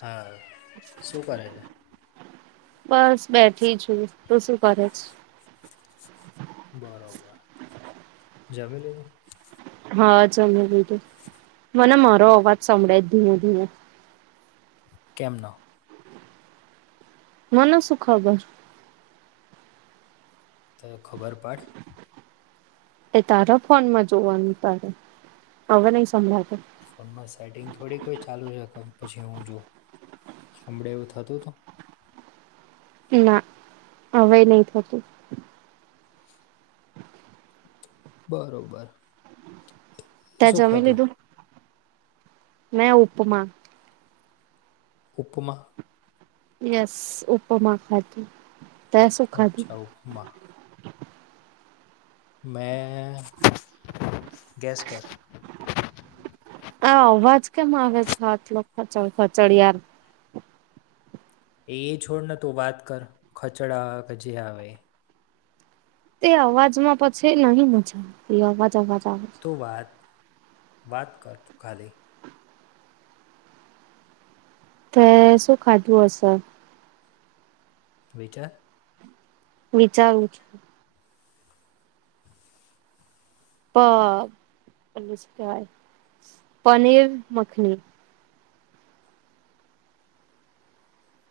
હા શું કરે છે? બસ બેઠી છું તુ શું કરે છે? બરોબર જમી લીધું? હા જમી લીધું મને મારો અવાજ સંભળાય ધીમો ધીમો કેમન મને સું ખબર. તો ખબર પાડ. એ તારા ફોનમાં જોવાનું તારે હવે નહી સંભળાતુ. ફોનમાં સેટિંગ થોડી કોઈ ચાલુ હોય કમ પછી હું જોઉ હમડે એવું થતું તું? ના હવે નહી થતું બરોબર તે શું જમી ખાધું લીધું? મે ઉપમા ઉપમા. યસ ઉપમા ખાતે. અચ્છા ઉપમા. મેં ગેસ કર? આ અવાજ કેમ આવે છે આટલો ખચડ ખચડ યાર? એ એ છોડને તો વાત કર ખચડા આવે કે જે આવે એ. તે અવાજમાં પછી નહીં મજા આવે એ અવાજ અવાજ આવે. છે. તું વાત વાત કર તું ખાલી? તે શું ખાધું હશે? વીટાર વિચારું છું. પ પનીર મખની.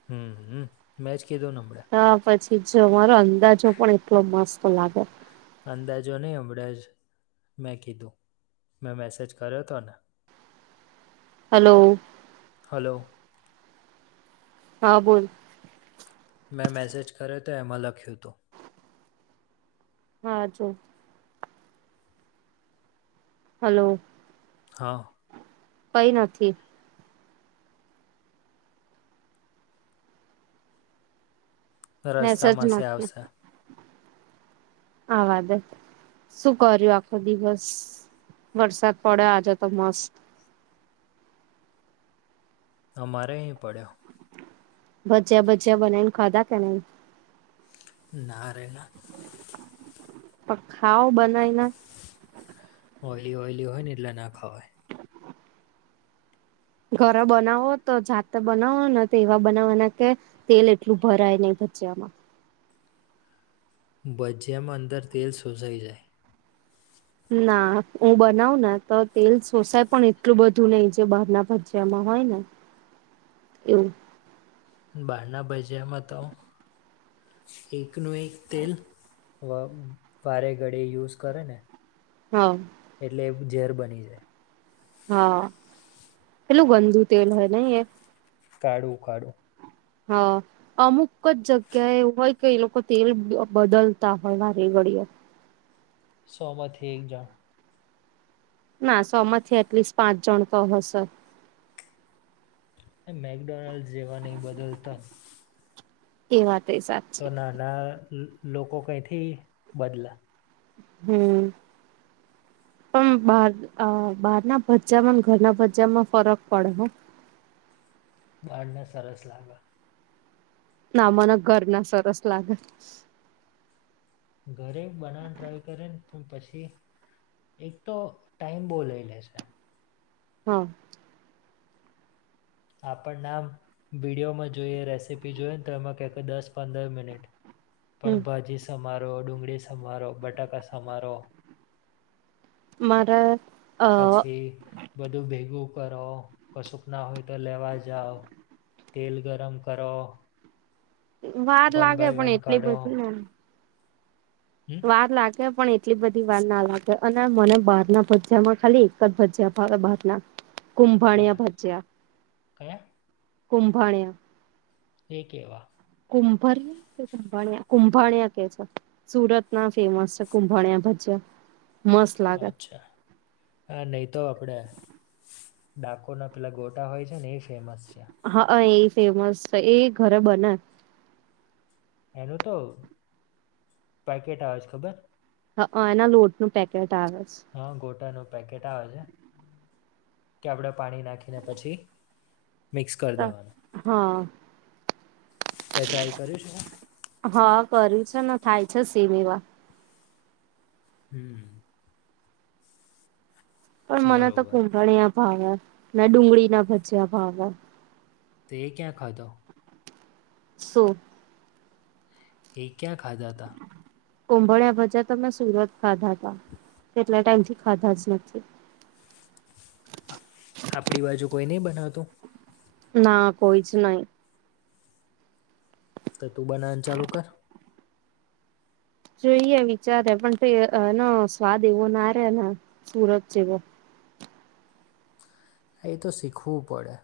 હમ્મ મેજ કીધું ને હમણે. હા પછી જો અંદાજો પણ એટલો મસ્ત લાગે. અંદાજો નહીં હમળં જ મેં કીધું મેં મેસેજ કર્યો હતો ને. હલો. હલો. હા બોલ. મેં મ મેસેજ કર તો એમાં લખ્યું હતું. હા જો. હલો. હા. કઈ નથી. મેસેજ રસ્તામાંસે નથી આવશે. આવવા દે. શું કર્યું આખો દિવસ વરસાદ પડ્યો આજે તો મસ્ત? અ મારે અહીં પડ્યો. ભચ્યા ભચ્યા બનાવી ને ખાધા કે નઈ. ના રે ના. પ ખાઓ બનાય ને. ઓયલી ઓયલી હોય ને એટલે ના ખાવાય. ઘર બનાવો તો જાતે બનાવો ને તો એવા બનાવવાના કે તેલ એટલું ભરાય નહી બચામાં ભજિયામાં અંદર તેલ શોસાઈ જાય. ના હું બનાવને તો તેલ સોસાય પણ એટલું બધું નહીિ જે બહાર ના ભાજિયામાં હોય ને. [inaudible] એવું. બારના ભાજિયામાં તો એકનું એક તેલ. વ વાારે ઘળી યુઝ કરે ને. હા. એટલે ઝેર બની જાય. હા એટલું ગંદુ તેલ હ નઈ એ. કાઢું કાઢું. હા. અમુક જ જગ્યા એવું હોય કે એ લોકો તેલ બદલતા હોય વારે ઘડય સો માંથી હ એક એક જાણ ના સો માંથી એટલીસ્ટ પાંચ જણ તો હશે. મેકડોનાલ્ડ જેવા નહી બદલતા. એ વાત એ સાચી. ના લોકો કઈ થી બદલા હમ પણ બાર બાર ના ભ્જામાં ઘરના ભ્જામાં ફરક પડે. બારને સરસ લાગ ના મને ઘર ના સરસ લાગ. ઘરે બનાવવાને ટ્રાય કરેને પણ પછી એક તો ટાઈમ બોવ લઈ લેશે હા આપણ નામ વિડિયોમાં જોઈએ રેસીપી જોઈએ ને તો એમાં કહેક દસ પંદર મિનિટ હમ પણ ભાજી સમારો ડુંગળી સમારો બટાકા સમારો મારા અ પછી બધું ભેગું કરો કશુંક ના હોય તો લેવા જાવ તેલ ગરમ કરો. વાર વન લાગે બાય પણ વન એટલી કાઢો બધી હમ વાર લાગે પણ એટલી બધી વાર ના લાગે અને મને બહારના ભજા માં ખાલી એક જ ભજયા ભાવે બહાર ના. [inaudible] કુંભાણ્યા કયા ભજ્યા કયા કુંભાણ્યા એ કેવા? કુંભરિયા કે કુંભાળિયા કુંભાારિયા કે છે. સુરત ના ફેમસ છે કુંભાણ્યા ભજ્યા. અચ્છા હ નહી તો આપડે ડાકોર ના પેલા ગોટા હોય છે ને એ ફેમસ છે. હ અ ઈ એ ફેમસ એ ઘરે બને. એનું તો પેકેટ આવે છે ખબર? હ અ એના લોટનું પેકેટ આવે છે. હ ગોટા ન પેકેટ આવે છે. કે આપડે પાણી નાખીને પછી મિક્સ કરી છે દેવાનું હા એ ટ્રાય કર્યુ છે? હા કર્યું છે ને થાય છે સેમ એવા હમ પણ મને તો બરોબર કુંભનીયા ભાવે ના ડુંગળી ના ભજિયા ભાવે - તે એ ક્યાં ખાધા? શું? એ કયાં ખાધા તા? કુંભળિયા ભજિયા તો અમે સુરતમાં ખાધા તા કેટલા ટાઈમ થી ખાધા જ નથી. આપણી બાજુ કોઈ નહી બનાવતું? ના કોઈ જ નહી. તો તું બનાવાનું ચાલુ કર. જોઈએ વિચારે પણ તે એનો સ્વાદ એવો ના રે ને સુરત જેવો એ તો શીખવું પડે.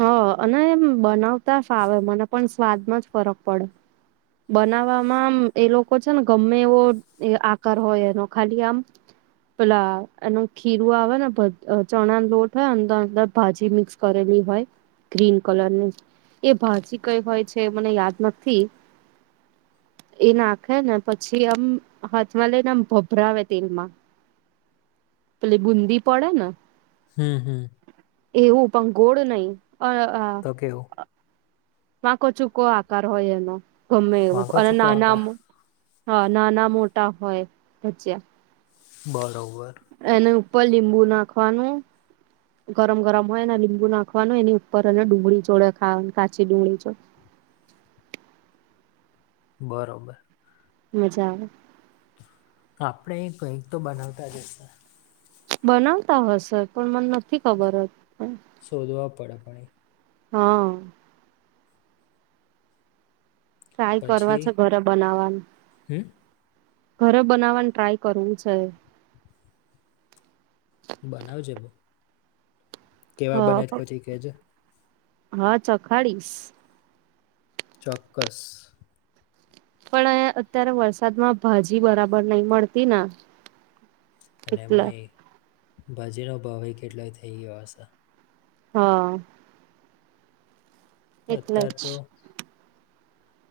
હ અને એમ બનાવતા ફાવે મને પણ સ્વાદમાં જ ફરક પડે. બનાવવામાં આમ એ લોકો છે ને ગમે એવો આકાર હોય એનો ખાલી આમ પેલા એનું ખીરું આવે ને ચણા લોટ હોય અંદર અંદર ભાજી મિક્સ કરેલી હોય ગ્રીન કલરની એ ભાજી કઈ હોય છે મને યાદ નથી એ નાખે ને પછી આમ હાથમાં લઈને આમ ભભરાવે તેલમાં [inaudible] પેલી બુંદી પડે ને હમ હમ એવું પણ ગોળ નહી અ અ કેવો? વાંકો ચૂકો આકાર હોય એનો ગમે એવો વાંકો અને ચૂકો નાના આકાર આમ હા નાના મોટા હોય ભજિયા. બરોબર. એની ઉપર લીંબુ નાખવાનું. ગરમ ગરમ હોય ને, લીંબુ નાખવાનું, એની ઉપર અને ડુંગળી જોડે ખાવાનું કાચી ડુંગળી જોડે. બરોબર. મજા આવે. આપણે એ કંઈક તો બનાવતા જ હશે. બનાવતા હશે પણ મન નથી ખબર [inaudible] શોધવા પડે પણ હા ટ્રાય એ કરવા પછી છે ઘરે બનાવાની. હમ ઘરે બનાવાની ટ્રાય કરવું છે. બનાવજે [inaudible] કેવા બને હ છે પછી કેજે. હા ચખાડીશ. ચોક્કસ. પણ અત્યારે વરસાદમાં ભાજી બરાબર નહી મળતી ને. અને એટલે એમાંય ભાજીનો ભાવ એ કેટલોય થઇ ગયો હશે. હહ એટલે અતાર જ તો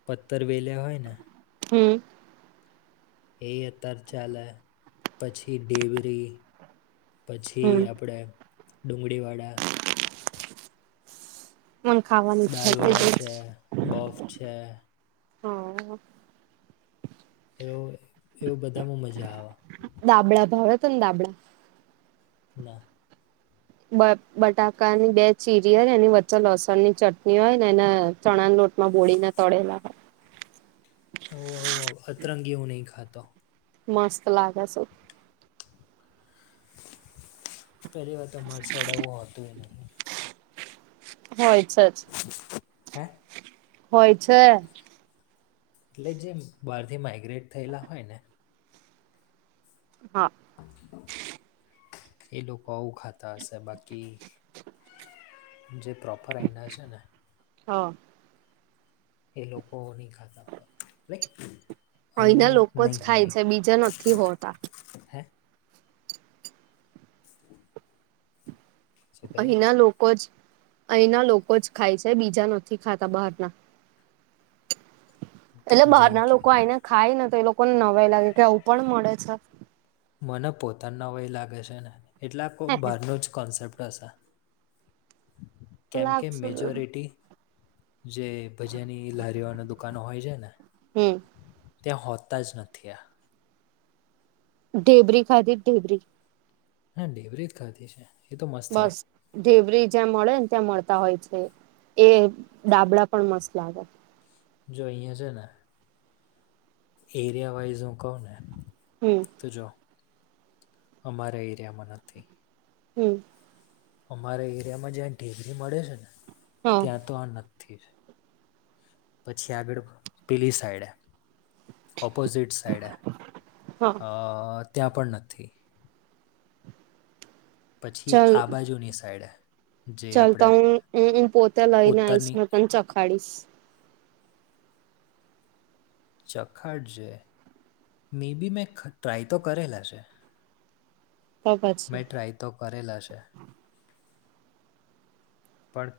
પતર વેલ્યા હોય ને હમ એ અતાર ચાલે, પછી ડેવરી પછી હમ આપણેે ડુંગળીવાળા એમ ખાવાની ઈચ્છા થઈ દાલવડા ગઈ છે, બફ છે. હા એવ એવું બધામાં મજા આવ. દાબડા ભાવે તન દાબડા? ના બ બટાકાની બે ચીરી હોય ને એની વચ્ચે લસણની ચટણી હોય ને એન ચણાના લોટમાં બોળીને તળેલા હોય. હોવ હોવ હોવ અતરંગી હું નહીં ખાતો. મસ્ત લાગે શું. પહેલી વાત અમારી સાઈડ આવું હોતું એ નહીં. હોય છે જ. હે? હોય છે. એટલે જેમ બહારથી માઇગ્રેટ થયેલા હોય ને હા એ લોકો આવું ખાતા હશે બાકી જે પ્રોપર અહીંના છે ને હહ એ લોકો ની ખાતા હોય. લાઈક અહીંના અહીંનું ન- લોકો જ નહીં ખાય હોય છે બીજા નથી હોતા. હે શું કહે છે અહીંના લોકો જ અહીંના લોકો જ ખાય છે બીજા નથી ખાતા બહારના એટલે બહાર જેમ ના કે લોકો આઈને ખાય ને તો એ લોકોને નવાય લાગે કે આવું પણ મળે છે મને પોતાના હોય લાગે છે ને એટલે કો બહારનું જ કોન્સેપ્ટ હશે કેમ કે લાગશે મેજોરિટી જે ભજીયાની લારીઓ અને દુકાનો હોય છે ને, હમ ત્યાં હોતા જ નથી આ. ઢેબરી ખાધી જ ઢેબરી? હા ઢેબરી જ ખાધી છે. એ તો મસ્ત હોય બસ? ઢેવરી જ્યાં મળે ને ત્યાં મળતા હોય છે એ ડાબડા પણ મસ્ત લાગે જો અહિયાં છે ને એરિયા વાઈઝ હું કઉ ને હમ તો જો અમારા એરિયામાં નથી હમ અમારા એરિયામાં જ્યાં ેગરી મળે છે ને હા ત્યાં તો આ ન પછી આગળ પેલી સાઈડ ઓપોઝિટ સાઈડ હા અ ત્યાં પણ નથી પછી આ બાજુની સાઈડે જે ચાલતા આપણે હું હ હું પોતે લઈને આઈશ ઉત્તરની તને ચખાડીશ ચખાડજ મે બી મેં ટ્રાય તો કરેલા છે તો પછી મેં ટ્રાય તો કરેલા છે પણ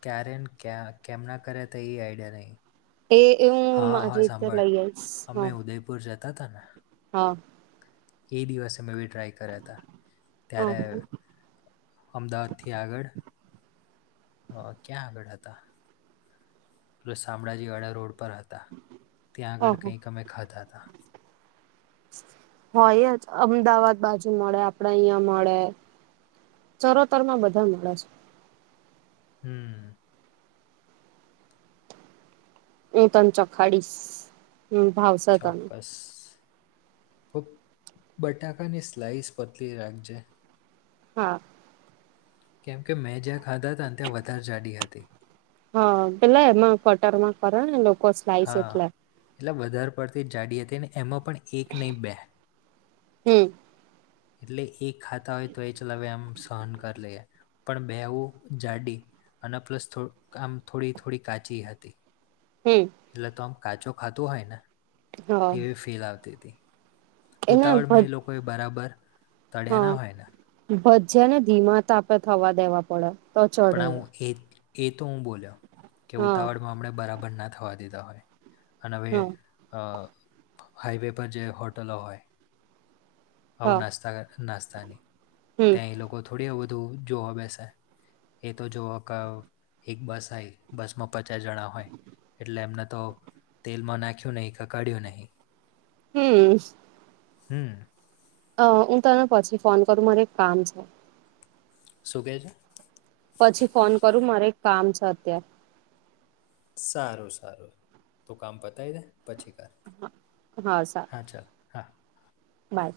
ક્યારે કેમના કર્યા તો એ આઈડિયા નહીં એ હું મારી રીતે લઈ આવીઈશ હ ભર જ ત અને હા એ દિવસે મેં એ ટ્રાય કર્યા હતા ત્યારે અમદાવાદથી આગળ હ ક્યાં આ બેળા હતા પહેલા શામળાજી વાળા રોડ પર હતા ત્યાં હ આગળ હ કંઈક અમે ખાતા હતા. હોય જ અમદાવાદ બાજુ મળે આપડા અહિયાં મળે ચરોતર માં બધા મળે છે હમ હું તને ચોખાડીશ હમ ભાવસ તને તો બટાકાની સ્લાઇસ પતલી રાખજે હા કેમ કે મેં જ્યાં ખાધા હતાને ત્યાં વધારે જાડી હતી હ પેલા એમાં કટર માં કર લોકો સ્લાઈસ હા એટલે એટલે વધારે પડતી જાડી હતી ને એમાં પણ એક નહી બે હમ એટલે એક ખાતા હોય તો એ ચલાવે આમ સહન કરી લઈએ પણ બેવું જાડી અને પ્લસ થો આમ થોડી થોડી કાચી હતી હમ એટલે તો આમ કાચો ખાતું હોય ને હા એવી ફીલ આવતી હતી એને ઉતાવળમાં ભજ એ લોકોએ બરાબર તળ્યા ના હોય ને હા ભજ્યા ને ધીમા તપે થવા દેવા પડે તો ચઢે પણું એ એ તો હું બોલ્યો કે હા ઉતાવળમાં હમણે બરાબર ના થવા દીધા હોય અને હવે હા હાઈવે પર જે હોટલો હોય હા આવું નાસ્તા મા નાસ્તાની હમ ત્યાં એ લોકો થોડી વધધું જોવા બેસે એ તો જો એક બસ આય બસ માં પચાસ જણા હોય એટલે એમને તો તેલમાં નાખ્યું નહીં કે કાઢ્યું નહી હમ હમ અ હું તને પછી ફોન કરું મારે એક કામ છે. શું કેહે છે? પછી ફોન કરું મારે એક કામ છે અત્યારે સારું સારું તું કામ પતાવી દે પછી કર હા સારુ. અચ્છા હા. બાય.